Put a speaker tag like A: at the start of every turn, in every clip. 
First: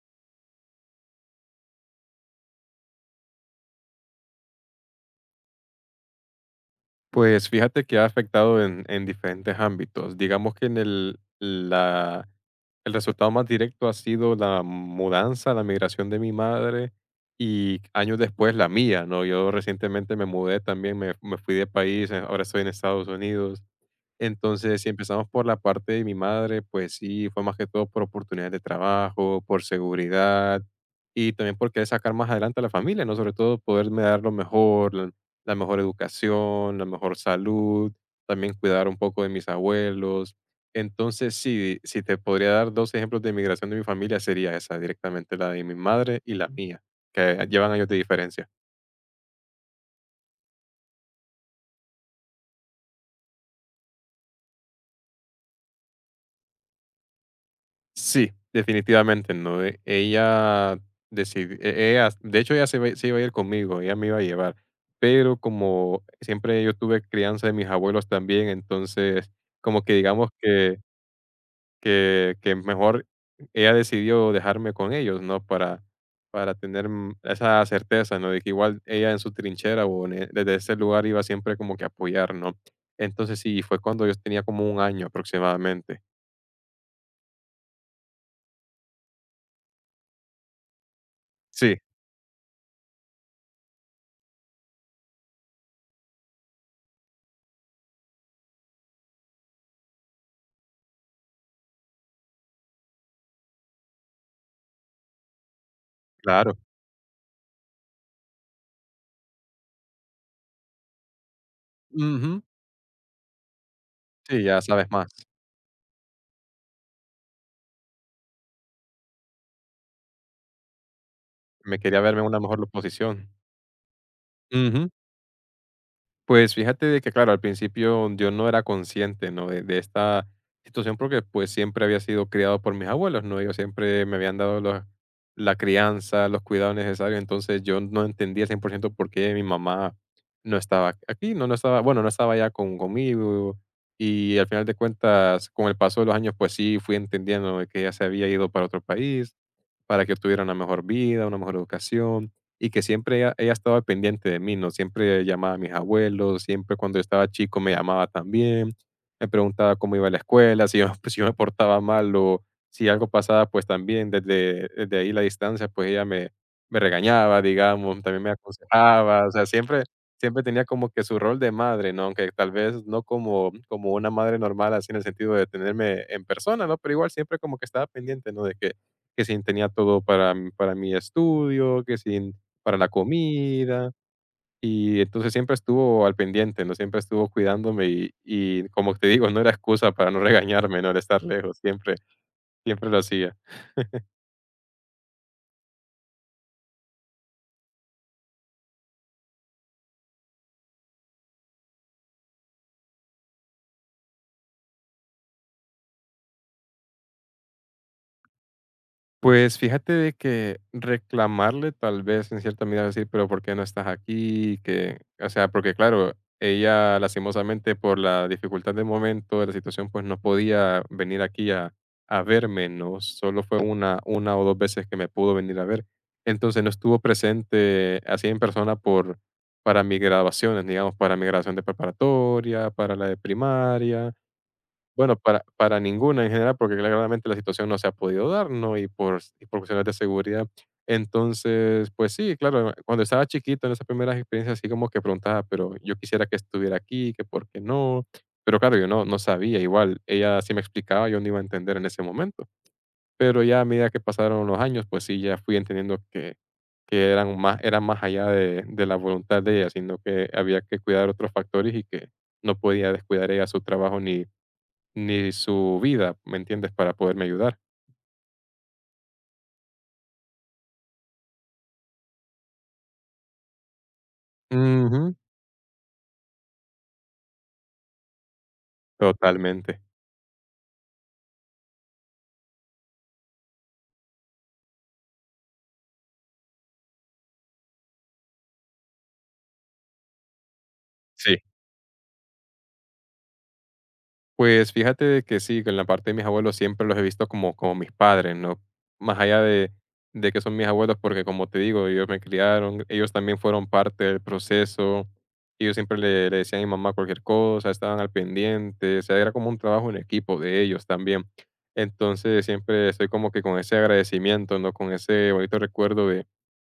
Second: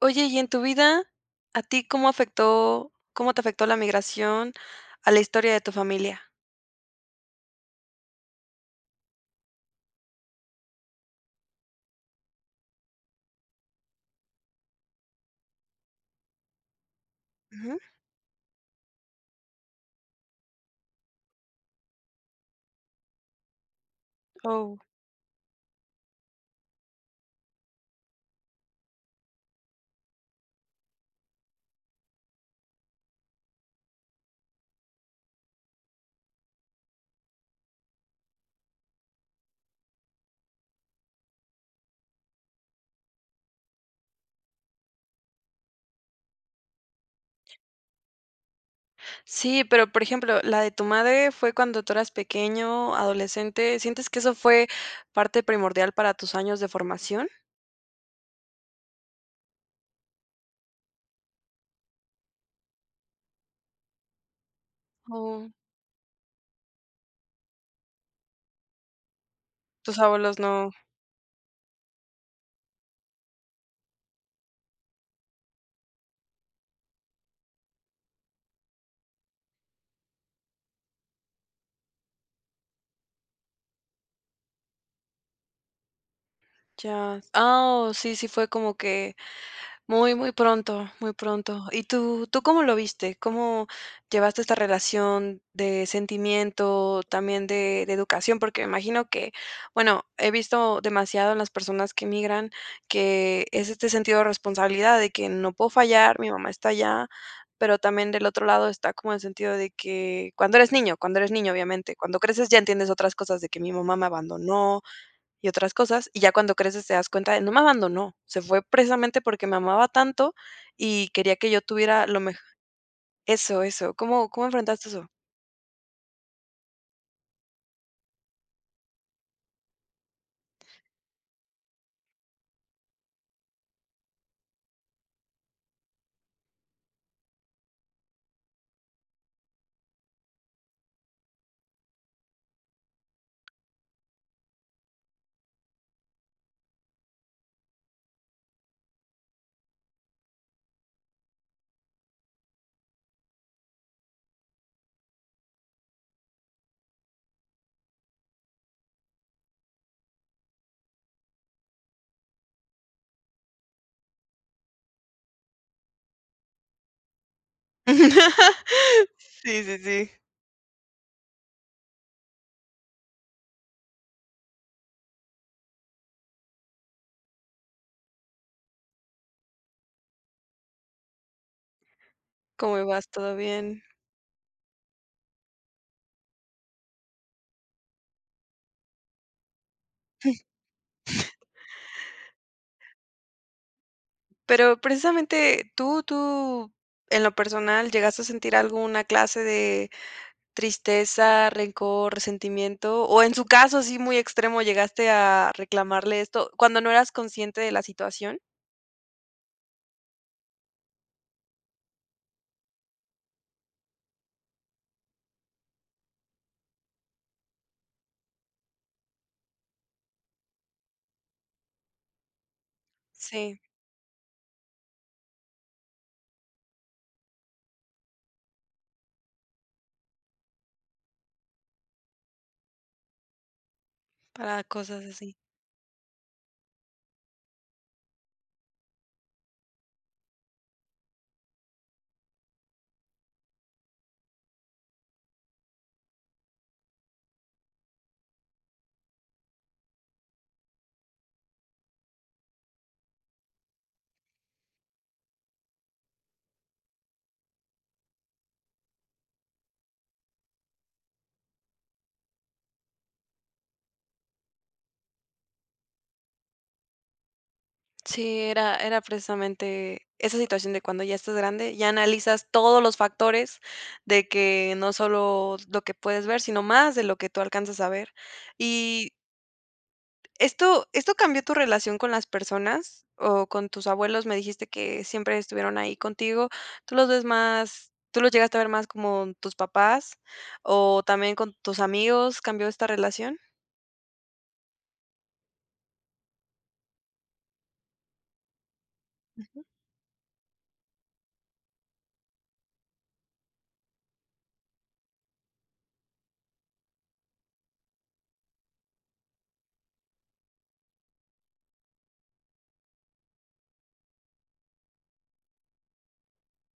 A: Oye, y en tu vida, ¿a ti cómo te afectó la migración a la historia de tu familia?
B: Pues fíjate que ha afectado en diferentes ámbitos. Digamos que en el resultado más directo ha sido la mudanza, la migración de mi madre
A: Ujú.
B: y años después la mía, ¿no? Yo recientemente me mudé también, me fui de país, ahora estoy en Estados Unidos.
A: Oh.
B: Entonces, si empezamos por la parte de mi madre, pues sí, fue más que todo por oportunidades de trabajo, por seguridad y también por querer sacar más adelante a la familia, ¿no? Sobre todo poderme dar lo mejor, la mejor educación, la mejor salud, también cuidar un poco de mis abuelos. Entonces, sí, si te podría dar dos ejemplos de migración de mi familia, sería esa directamente, la de mi madre y la mía, que llevan años de diferencia.
A: Sí, pero, por ejemplo, la de tu madre fue cuando tú eras pequeño, adolescente, ¿sientes que eso fue parte primordial para tus años de formación?
B: Sí, definitivamente, ¿no? Ella decidió, ella, de hecho, se iba a ir conmigo, ella me iba a llevar, pero
A: ¿O
B: como siempre yo tuve crianza de mis abuelos también, entonces, como que
A: tus
B: digamos
A: abuelos no?
B: que que mejor ella decidió dejarme con ellos, ¿no? Para tener esa certeza, ¿no? De que igual ella en su trinchera o en desde ese lugar iba siempre como que a apoyar, ¿no? Entonces sí, fue cuando yo tenía como un año aproximadamente.
A: Ya. Ah, oh, sí, sí fue como que muy, muy pronto, muy pronto.
B: Sí,
A: ¿Y tú cómo lo viste? ¿Cómo llevaste esta relación de sentimiento, también de educación? Porque me imagino que, bueno, he visto demasiado en las personas que migran que es este sentido de responsabilidad de que no puedo fallar, mi mamá
B: claro.
A: está allá, pero también del otro lado está como el sentido de que cuando eres niño, obviamente, cuando
B: Ujú.
A: creces ya entiendes otras cosas de que mi mamá me
B: Sí, ya
A: abandonó
B: sabes más.
A: y otras cosas, y ya cuando creces te das cuenta de, no me abandonó, se fue precisamente porque me amaba tanto y quería que yo
B: Me quería
A: tuviera lo
B: verme en una
A: mejor.
B: mejor posición.
A: Eso, eso. ¿Cómo, cómo
B: Ujú.
A: enfrentaste eso?
B: Pues fíjate de que, claro, al principio yo no era consciente, ¿no? De esta situación porque pues siempre había sido criado por mis abuelos, ¿no? Ellos siempre me habían dado la crianza, los cuidados necesarios, entonces yo no entendía 100 por ciento por qué mi mamá no estaba aquí, no estaba, bueno, no estaba ya conmigo y al final de cuentas, con el paso de los años, pues sí fui entendiendo de que ella se había ido para otro país, para que obtuviera una mejor vida, una mejor educación y que siempre ella estaba pendiente de mí, ¿no? Siempre llamaba a mis abuelos, siempre cuando yo estaba chico me llamaba también, me preguntaba cómo iba a la escuela, si yo, si yo me portaba mal o si algo pasaba, pues también desde ahí la distancia, pues me regañaba, digamos, también me aconsejaba, o sea,
A: Sí, sí,
B: siempre,
A: sí.
B: siempre tenía como que su rol de madre, ¿no? Aunque tal vez no como, como una madre normal, así en el sentido de tenerme en persona, ¿no? Pero igual siempre como que estaba pendiente, ¿no? De que si tenía todo para, para mi estudio, que si para
A: ¿Cómo
B: la
A: vas? ¿Todo bien?
B: comida, y entonces siempre estuvo al pendiente, ¿no? Siempre estuvo cuidándome y como te digo, no era excusa para no regañarme, ¿no? El estar lejos, siempre lo hacía.
A: Pero precisamente tú, en lo personal, ¿llegaste a sentir alguna clase de tristeza, rencor, resentimiento? O en su caso, así muy extremo, ¿llegaste a reclamarle esto cuando no eras consciente de la situación?
B: Pues fíjate de que reclamarle tal vez en cierta medida decir, pero ¿por qué no estás aquí? Que, o sea, porque claro, ella lastimosamente por la dificultad del momento, de la situación, pues no podía venir aquí a verme, ¿no? Solo
A: Sí,
B: fue una o dos veces que me pudo venir a ver. Entonces no estuvo presente así en persona por, para mis graduaciones, digamos, para mi graduación de preparatoria, para la de primaria
A: para cosas
B: bueno,
A: así.
B: para ninguna en general, porque claramente la situación no se ha podido dar, ¿no? Y por cuestiones de seguridad. Entonces, pues sí, claro, cuando estaba chiquito, en esas primeras experiencias, así como que preguntaba, pero yo quisiera que estuviera aquí, que por qué no. Pero claro, yo no sabía, igual ella sí me explicaba, yo no iba a entender en ese momento. Pero ya a medida que pasaron los años, pues sí, ya fui entendiendo que era más allá de la voluntad de ella, sino que había que cuidar otros factores y que no podía descuidar ella su trabajo ni su vida, ¿me entiendes? Para poderme ayudar.
A: Sí, era precisamente esa situación de cuando ya estás grande, ya analizas todos los factores de que no
B: Ujú.
A: solo lo que puedes ver, sino más de lo que tú alcanzas a ver. Y
B: Totalmente.
A: esto cambió tu relación con las personas o con tus abuelos, me dijiste que siempre estuvieron ahí contigo, ¿tú los ves más tú los llegaste a ver más como tus papás o también
B: Sí.
A: con tus amigos, cambió esta relación?
B: Pues fíjate de que sí, que en la parte de mis abuelos siempre los he visto como, como mis padres, ¿no? Más allá de que son mis abuelos, porque como te digo, ellos me criaron, ellos también fueron parte del proceso, ellos siempre le decían a mi mamá cualquier cosa, estaban al pendiente, o sea, era como un trabajo en equipo de ellos también. Entonces siempre estoy como que con ese agradecimiento, ¿no? Con ese bonito recuerdo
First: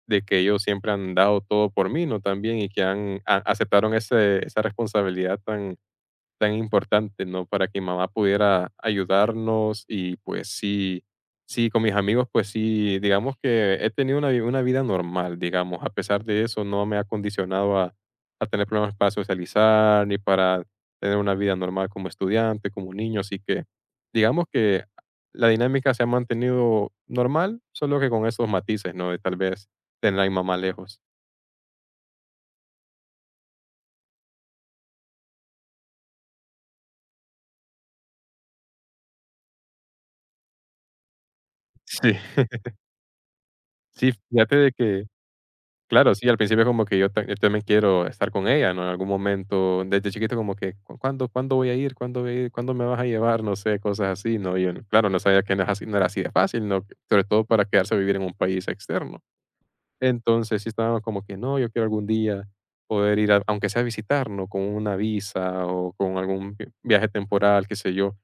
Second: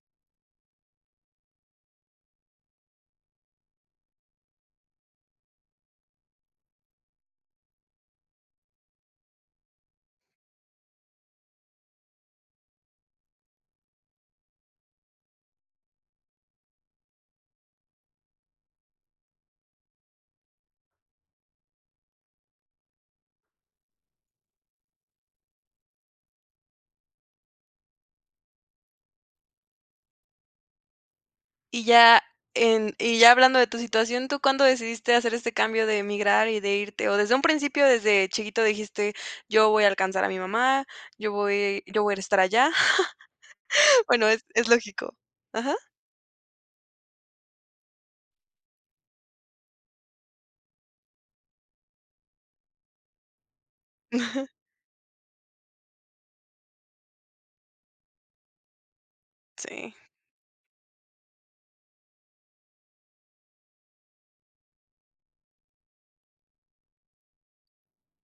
B: de que ellos siempre han dado todo por mí, ¿no? También, y que han a aceptaron ese esa responsabilidad tan importante, ¿no? Para que mamá pudiera ayudarnos y pues sí, sí, con mis amigos, pues sí, digamos que he tenido una vida normal, digamos, a pesar de eso no me ha condicionado a tener problemas para socializar ni para tener una vida normal como estudiante, como niño, así que digamos que la dinámica se ha mantenido normal, solo que con esos matices, ¿no? De tal vez tener a mi mamá lejos.
A: Y ya hablando de tu situación, ¿tú cuándo decidiste hacer este cambio de emigrar y de irte? ¿O desde un principio, desde chiquito dijiste: "Yo voy a alcanzar a mi mamá, yo voy
B: Sí,
A: a estar allá"?
B: sí,
A: Bueno, es
B: fíjate
A: es
B: de que
A: lógico. Ajá.
B: claro, sí, al principio como que yo también quiero estar con ella, ¿no? En algún momento, desde chiquito como que, ¿cu cuándo voy a ir? ¿Cuándo voy a ir? ¿Cuándo me vas a llevar? No sé, cosas así, ¿no? Y yo, claro, no sabía que no es así, no era así de fácil, ¿no? Sobre todo para quedarse a vivir en un país externo.
A: Sí.
B: Entonces, sí estábamos como que, no, yo quiero algún día poder ir a aunque sea a visitar, ¿no? Con una visa o con algún vi viaje temporal, qué sé yo.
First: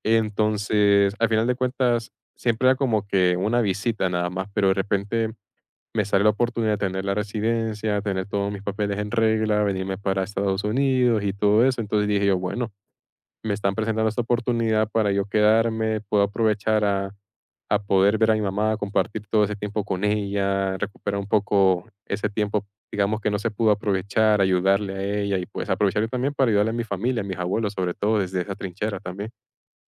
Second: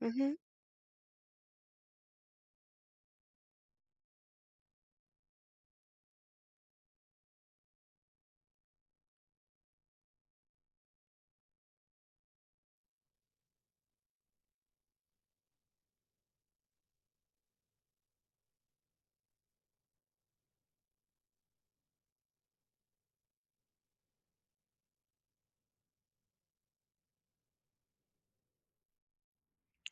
A: Ujú.
B: Entonces, al final de cuentas, siempre era como que una visita nada más, pero de repente me sale la oportunidad de tener la residencia, tener todos mis papeles en regla, venirme para Estados Unidos y todo eso. Entonces dije yo, bueno, me están presentando esta oportunidad para yo quedarme, puedo aprovechar a poder ver a mi mamá, compartir todo ese tiempo con ella, recuperar un poco ese tiempo, digamos que no se pudo aprovechar, ayudarle a ella y pues aprovechar yo también para ayudarle a mi familia, a mis abuelos, sobre todo desde esa trinchera también.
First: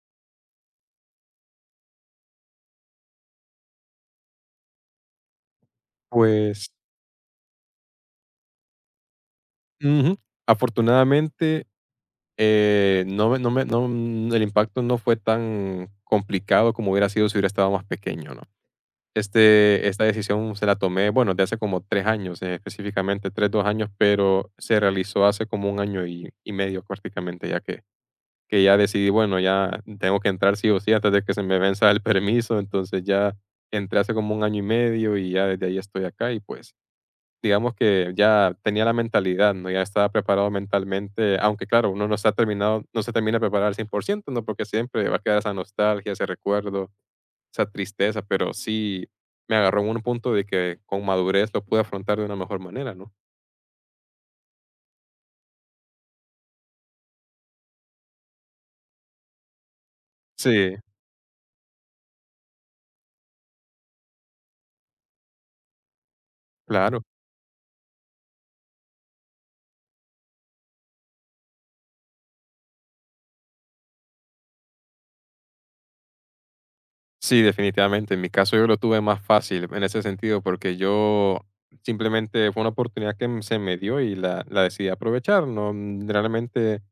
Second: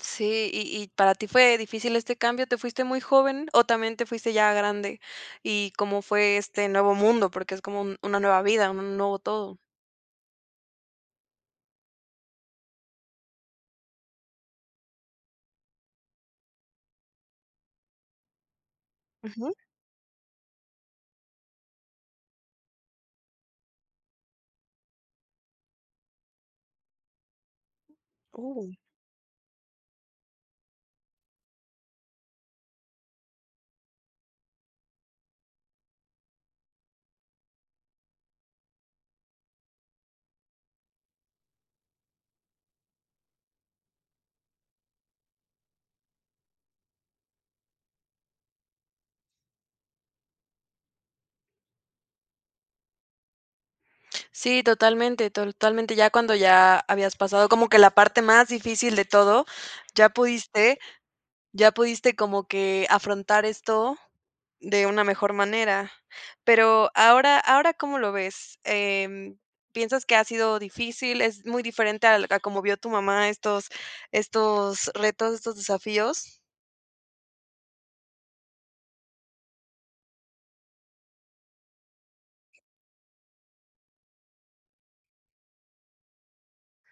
A: Sí, ¿y para ti fue difícil este cambio? ¿Te fuiste muy joven o también te fuiste ya grande? ¿Y cómo fue
B: Pues
A: este nuevo mundo? Porque es como un una nueva vida, un nuevo todo.
B: ujú, afortunadamente no me no me no, mm, el impacto no fue tan complicado como hubiera sido si hubiera estado más pequeño, ¿no?
A: Ujú.
B: Este, esta decisión se la tomé, bueno, de hace como 3 años, específicamente 3 2 años, pero se realizó hace como un año y medio prácticamente, ya que
A: Uh.
B: ya decidí, bueno, ya tengo que entrar sí o sí antes de que se me venza el permiso, entonces ya entré hace como un año y medio y ya desde ahí estoy acá y pues digamos que ya tenía la mentalidad, ¿no? Ya estaba preparado mentalmente, aunque claro, uno no se ha terminado, no se termina de preparar al cien por ciento, ¿no? Porque siempre va a quedar esa nostalgia, ese recuerdo, esa tristeza, pero sí me agarró en un punto de que con madurez lo pude afrontar de una mejor manera, ¿no?
A: Sí, totalmente, totalmente. Ya cuando ya habías pasado como que la parte más difícil de todo, ya
B: Sí,
A: pudiste, ya pudiste como que afrontar esto de una mejor manera. Pero
B: claro.
A: ahora, ahora ¿cómo lo ves? ¿Piensas que ha sido difícil? ¿Es muy diferente a como vio tu mamá estos, estos retos, estos desafíos?
B: Sí, definitivamente. En mi caso yo lo tuve más fácil en ese sentido porque yo simplemente fue una oportunidad que se me dio y la decidí aprovechar, ¿no? Realmente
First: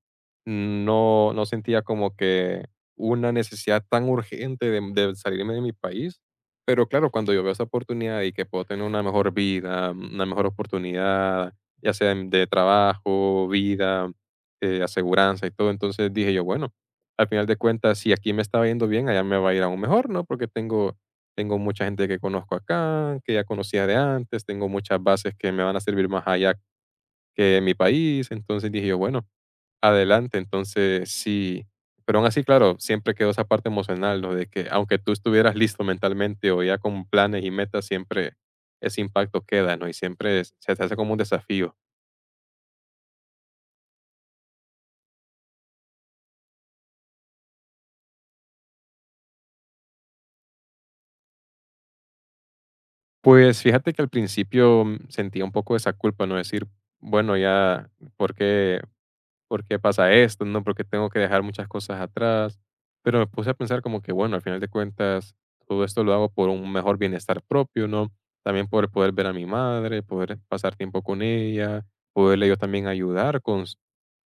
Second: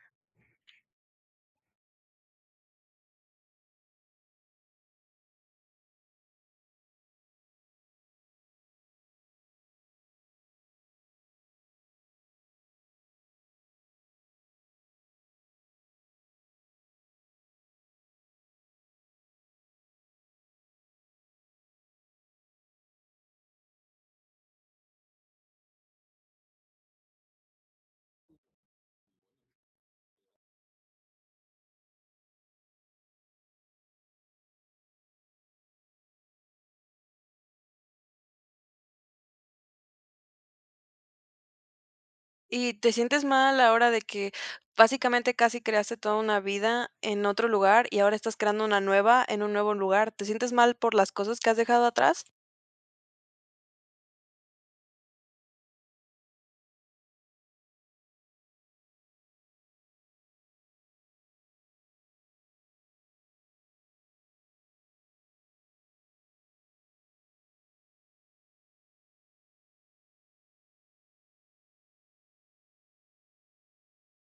B: No sentía como que una necesidad tan urgente de salirme de mi país, pero claro, cuando yo veo esa oportunidad y que puedo tener una mejor vida, una mejor oportunidad, ya sea de trabajo, vida, aseguranza y todo, entonces dije yo: "Bueno, al final de cuentas, si aquí me estaba yendo bien, allá me va a ir aún mejor", ¿no? Porque tengo mucha gente que conozco acá, que ya conocía de antes, tengo muchas bases que me van a servir más allá que en mi país, entonces dije yo: "Bueno, adelante, entonces sí". Pero aún así, claro, siempre quedó esa parte emocional, lo de que aunque tú estuvieras listo mentalmente o ya con planes y metas, siempre ese impacto queda, ¿no? Y siempre se te hace como un desafío.
A: Y te sientes mal a la hora de que básicamente casi creaste toda una vida en otro lugar y ahora estás creando una nueva en un nuevo lugar. ¿Te sientes mal por las cosas que has dejado atrás?
B: Pues fíjate que al principio sentía un poco esa culpa, ¿no? Decir, bueno, ya, porque ¿por qué pasa esto? ¿No? ¿Por qué tengo que dejar muchas cosas atrás? Pero me puse a pensar como que, bueno, al final de cuentas, todo esto lo hago por un mejor bienestar propio, ¿no? También por poder ver a mi madre, poder pasar tiempo con ella, poderle yo también ayudar con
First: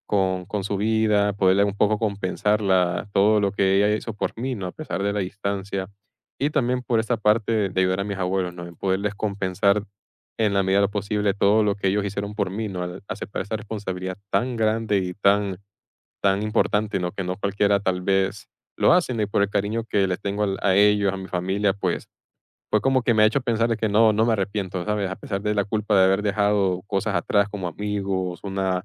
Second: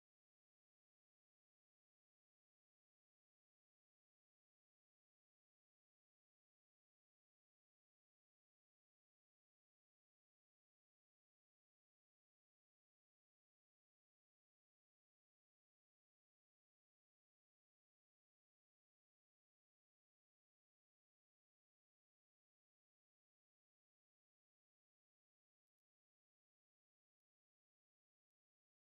B: con con su vida, poderle un poco compensarla todo lo que ella hizo por mí, ¿no? A pesar de la distancia. Y también por esta parte de ayudar a mis abuelos, ¿no? En poderles compensar en la medida de lo posible todo lo que ellos hicieron por mí, ¿no? Al aceptar esta responsabilidad tan grande y tan importante, ¿no? Que no cualquiera tal vez lo hace, ¿no? Y por el cariño que les tengo al a ellos, a mi familia, pues, fue como que me ha hecho pensar de que no, no me arrepiento, ¿sabes? A pesar de la culpa de haber dejado cosas atrás como amigos, una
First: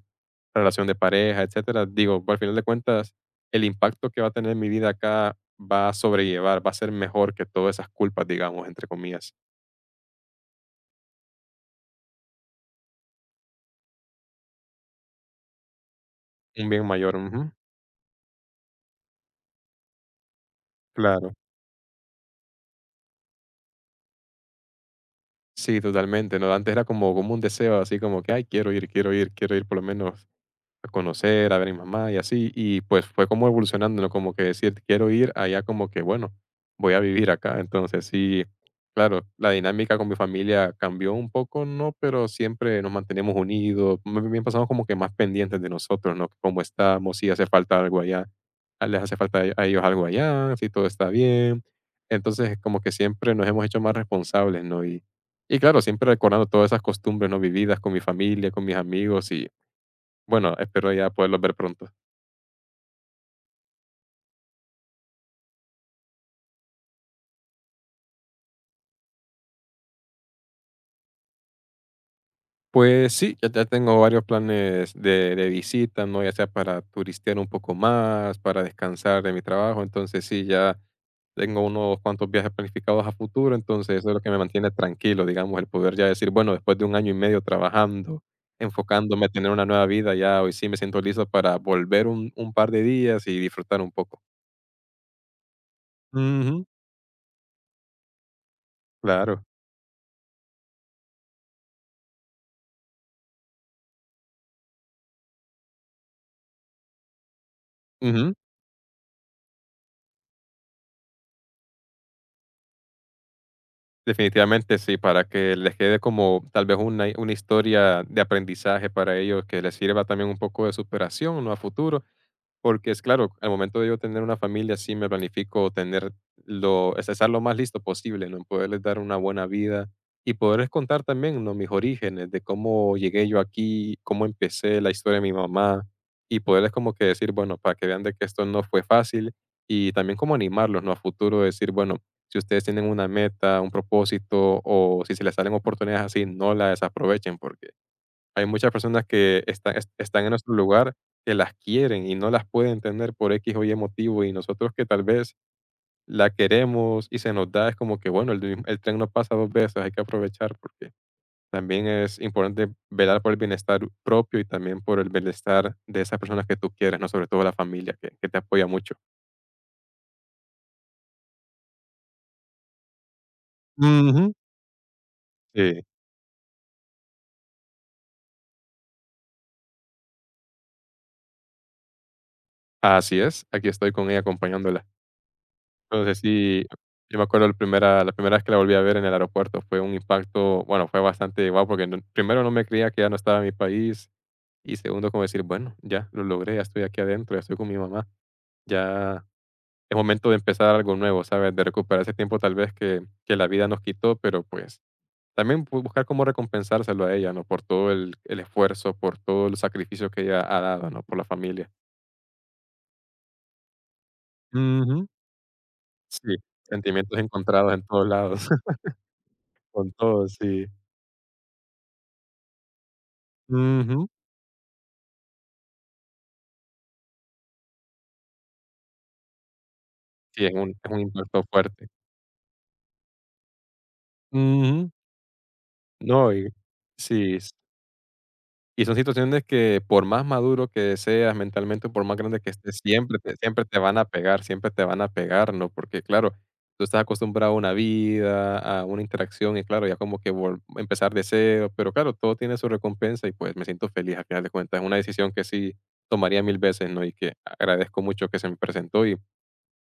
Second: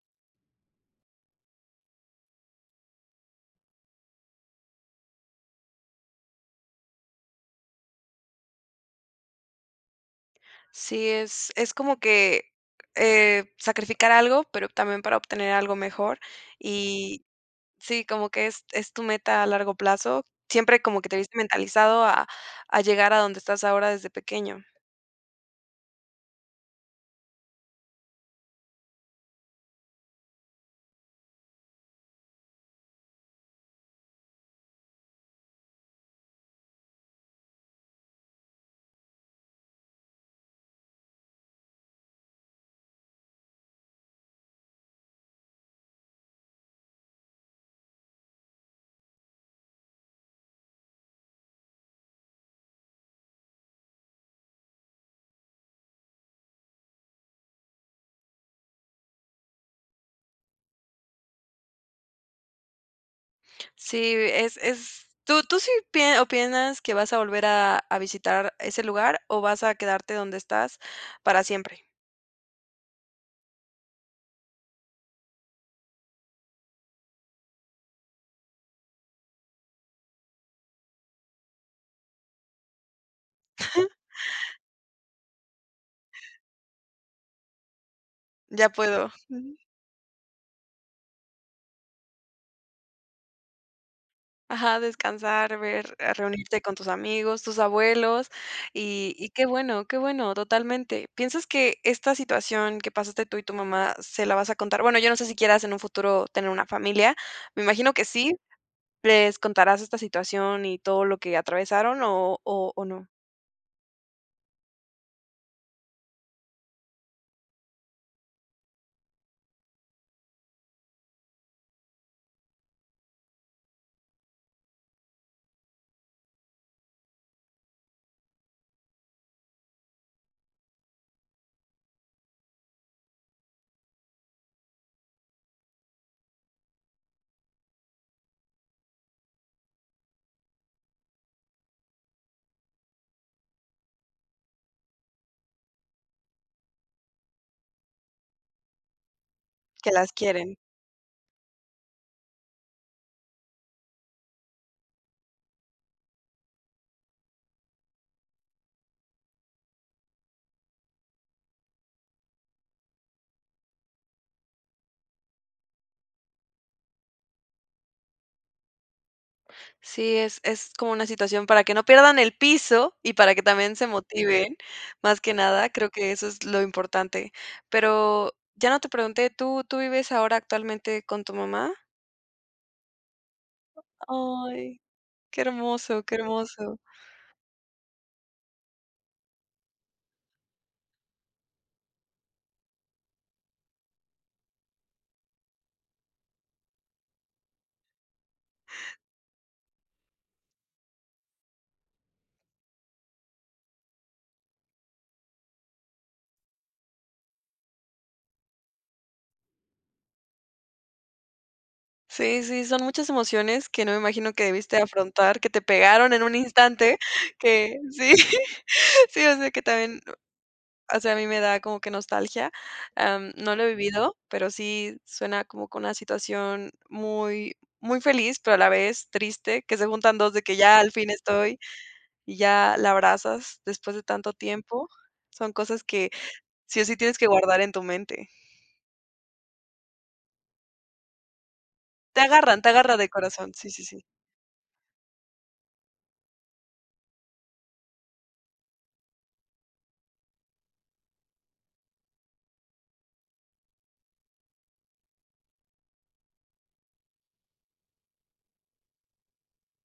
B: relación de pareja, etcétera, digo, al final de cuentas, el impacto que va a tener mi vida acá va a sobrellevar, va a ser mejor que todas esas culpas, digamos, entre comillas.
A: Sí, es como que sacrificar algo, pero también para obtener algo mejor.
B: Un bien mayor,
A: Y
B: ujú,
A: sí, como que es tu meta a largo plazo. Siempre como que te
B: claro.
A: viste mentalizado a llegar a donde estás ahora desde pequeño.
B: Sí, totalmente, ¿no? Antes era como un deseo, así como que: "Ay, quiero ir, quiero ir, quiero ir por lo menos a conocer, a ver a mi mamá y así", y pues fue como evolucionando, ¿no? Como que decir, quiero ir allá, como que, bueno, voy a vivir acá. Entonces, sí, claro, la dinámica con mi familia cambió un poco, ¿no? Pero siempre nos mantenemos unidos, más bien pasamos como que más pendientes de nosotros, ¿no? Cómo estamos, si hace falta algo allá, les hace falta a ellos algo allá, si todo está bien. Entonces, como que siempre nos hemos hecho más responsables, ¿no? Y claro, siempre recordando todas esas costumbres, ¿no? Vividas con mi familia, con mis amigos y bueno, espero ya poderlos ver pronto.
A: Sí, es ¿tú tú sí pie opinas que vas a volver a visitar ese lugar o vas a quedarte donde estás para siempre?
B: Pues sí, ya, ya tengo varios planes de visita, ¿no? Ya sea para turistear un poco más, para descansar de mi trabajo. Entonces sí, ya tengo unos cuantos viajes planificados a futuro. Entonces eso es lo que me mantiene tranquilo, digamos, el poder ya decir, bueno, después de un año y medio trabajando,
A: Ya puedo
B: enfocándome a tener
A: ujú,
B: una nueva vida, ya hoy sí me siento listo para volver un par de días y disfrutar un poco.
A: ajá, descansar, ver, reunirte
B: Ujú,
A: con tus amigos, tus abuelos, y
B: claro.
A: qué bueno, totalmente. ¿Piensas que esta situación que pasaste tú y tu mamá se la vas a contar? Bueno, yo no sé si quieras en un futuro tener una familia, me imagino que sí,
B: Ujú.
A: ¿les contarás esta situación y todo lo que atravesaron o no?
B: Definitivamente sí, para que les quede como tal vez una historia de aprendizaje para ellos, que les sirva también un poco de superación, ¿no? A futuro. Porque es claro, al momento de yo tener una familia, sí me planifico tener lo, es estar lo más listo posible, ¿no? En poderles dar una buena vida y poderles contar también, ¿no? Mis orígenes, de cómo llegué yo aquí, cómo empecé la historia de mi mamá y poderles como que decir, bueno, para que vean de que esto no fue fácil y también como animarlos, ¿no? A futuro decir, bueno, si ustedes tienen una meta, un propósito o si se les salen oportunidades así, no la desaprovechen porque hay muchas personas que están es
A: Que las
B: están en nuestro
A: quieren.
B: lugar, que las quieren y no las pueden tener por X o Y motivo, y nosotros que tal vez la queremos y se nos da, es como que, bueno, el mismo el tren no pasa 2 veces, hay que aprovechar, porque también es importante velar por el bienestar propio y también por el bienestar de esas personas que tú quieres, ¿no? Sobre todo la familia que te apoya mucho.
A: Sí, es como una situación para que no pierdan el piso y para que también se
B: Ujú.
A: motiven, más que nada,
B: Sí,
A: creo que eso es lo importante. Pero ya no te pregunté, ¿tú vives ahora actualmente con tu mamá?
B: así es, aquí estoy con ella
A: Ay,
B: acompañándola.
A: qué hermoso, qué
B: Entonces sí,
A: hermoso.
B: yo me acuerdo la primera vez que la volví a ver en el aeropuerto fue un impacto, bueno, fue bastante guau, porque no primero no me creía que ya no estaba en mi país, y segundo, como decir: "Bueno, ya lo logré, ya estoy aquí adentro, ya estoy con mi mamá, ya es momento de empezar algo nuevo", ¿sabes? De recuperar ese tiempo tal vez que la vida nos quitó, pero pues también bu buscar cómo recompensárselo a ella, ¿no? Por todo el esfuerzo, por todo el sacrificio que ella ha dado, ¿no? Por la familia.
A: Sí, sí, son muchas emociones que no me imagino que debiste
B: Ujú.
A: afrontar, que te pegaron en un
B: Sí,
A: instante,
B: sentimientos encontrados
A: que
B: en todos
A: sí,
B: lados,
A: sí, o sea, que
B: con
A: también
B: todo, sí.
A: o sea, a mí me da como que nostalgia. No lo he
B: Ujú.
A: vivido, pero sí suena como que una situación muy, muy feliz, pero a la vez triste, que se juntan dos de
B: Sí, es
A: que
B: un
A: ya al
B: es un
A: fin
B: impacto
A: estoy
B: fuerte.
A: y ya la abrazas después de tanto tiempo.
B: Ujú.
A: Son cosas que
B: No, y
A: sí o sí tienes que
B: sí, s
A: guardar en tu mente.
B: y son situaciones que por más maduro que seas mentalmente, por más
A: Te
B: grande que
A: agarran, te
B: estés,
A: agarra de
B: siempre te
A: corazón.
B: siempre
A: Sí,
B: te
A: sí,
B: van
A: sí.
B: a pegar, siempre te van a pegar, ¿no? Porque, claro, tú estás acostumbrado a una vida, a una interacción y, claro, ya como que vol empezar de cero, pero claro, todo tiene su recompensa y, pues, me siento feliz al final de cuentas. Es una decisión que sí tomaría 1000 veces, ¿no? Y que agradezco mucho que se me presentó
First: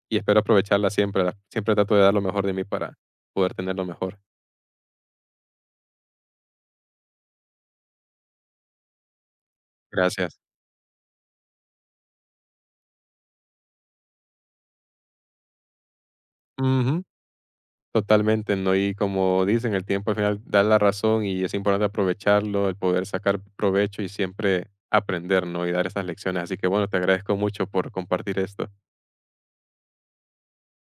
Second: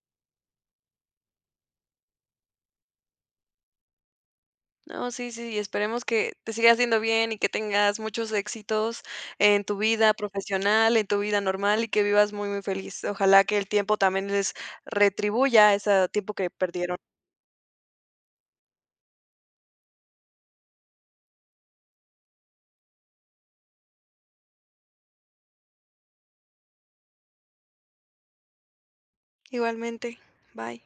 B: y espero aprovecharla siempre, la siempre trato de dar lo mejor de mí para poder tener lo mejor.
A: No, sí, sí, y esperemos que te sigas yendo bien y que tengas muchos éxitos en tu vida
B: Gracias.
A: profesional, en tu vida normal y que vivas muy, muy feliz. Ojalá que el tiempo también les retribuya ese tiempo que perdieron.
B: Ujú, totalmente, ¿no? Y como dicen, el tiempo al final da la razón y es importante aprovecharlo, el poder sacar provecho y siempre aprender, ¿no? Y dar esas lecciones. Así que bueno, te agradezco mucho por compartir esto.
A: Igualmente, bye.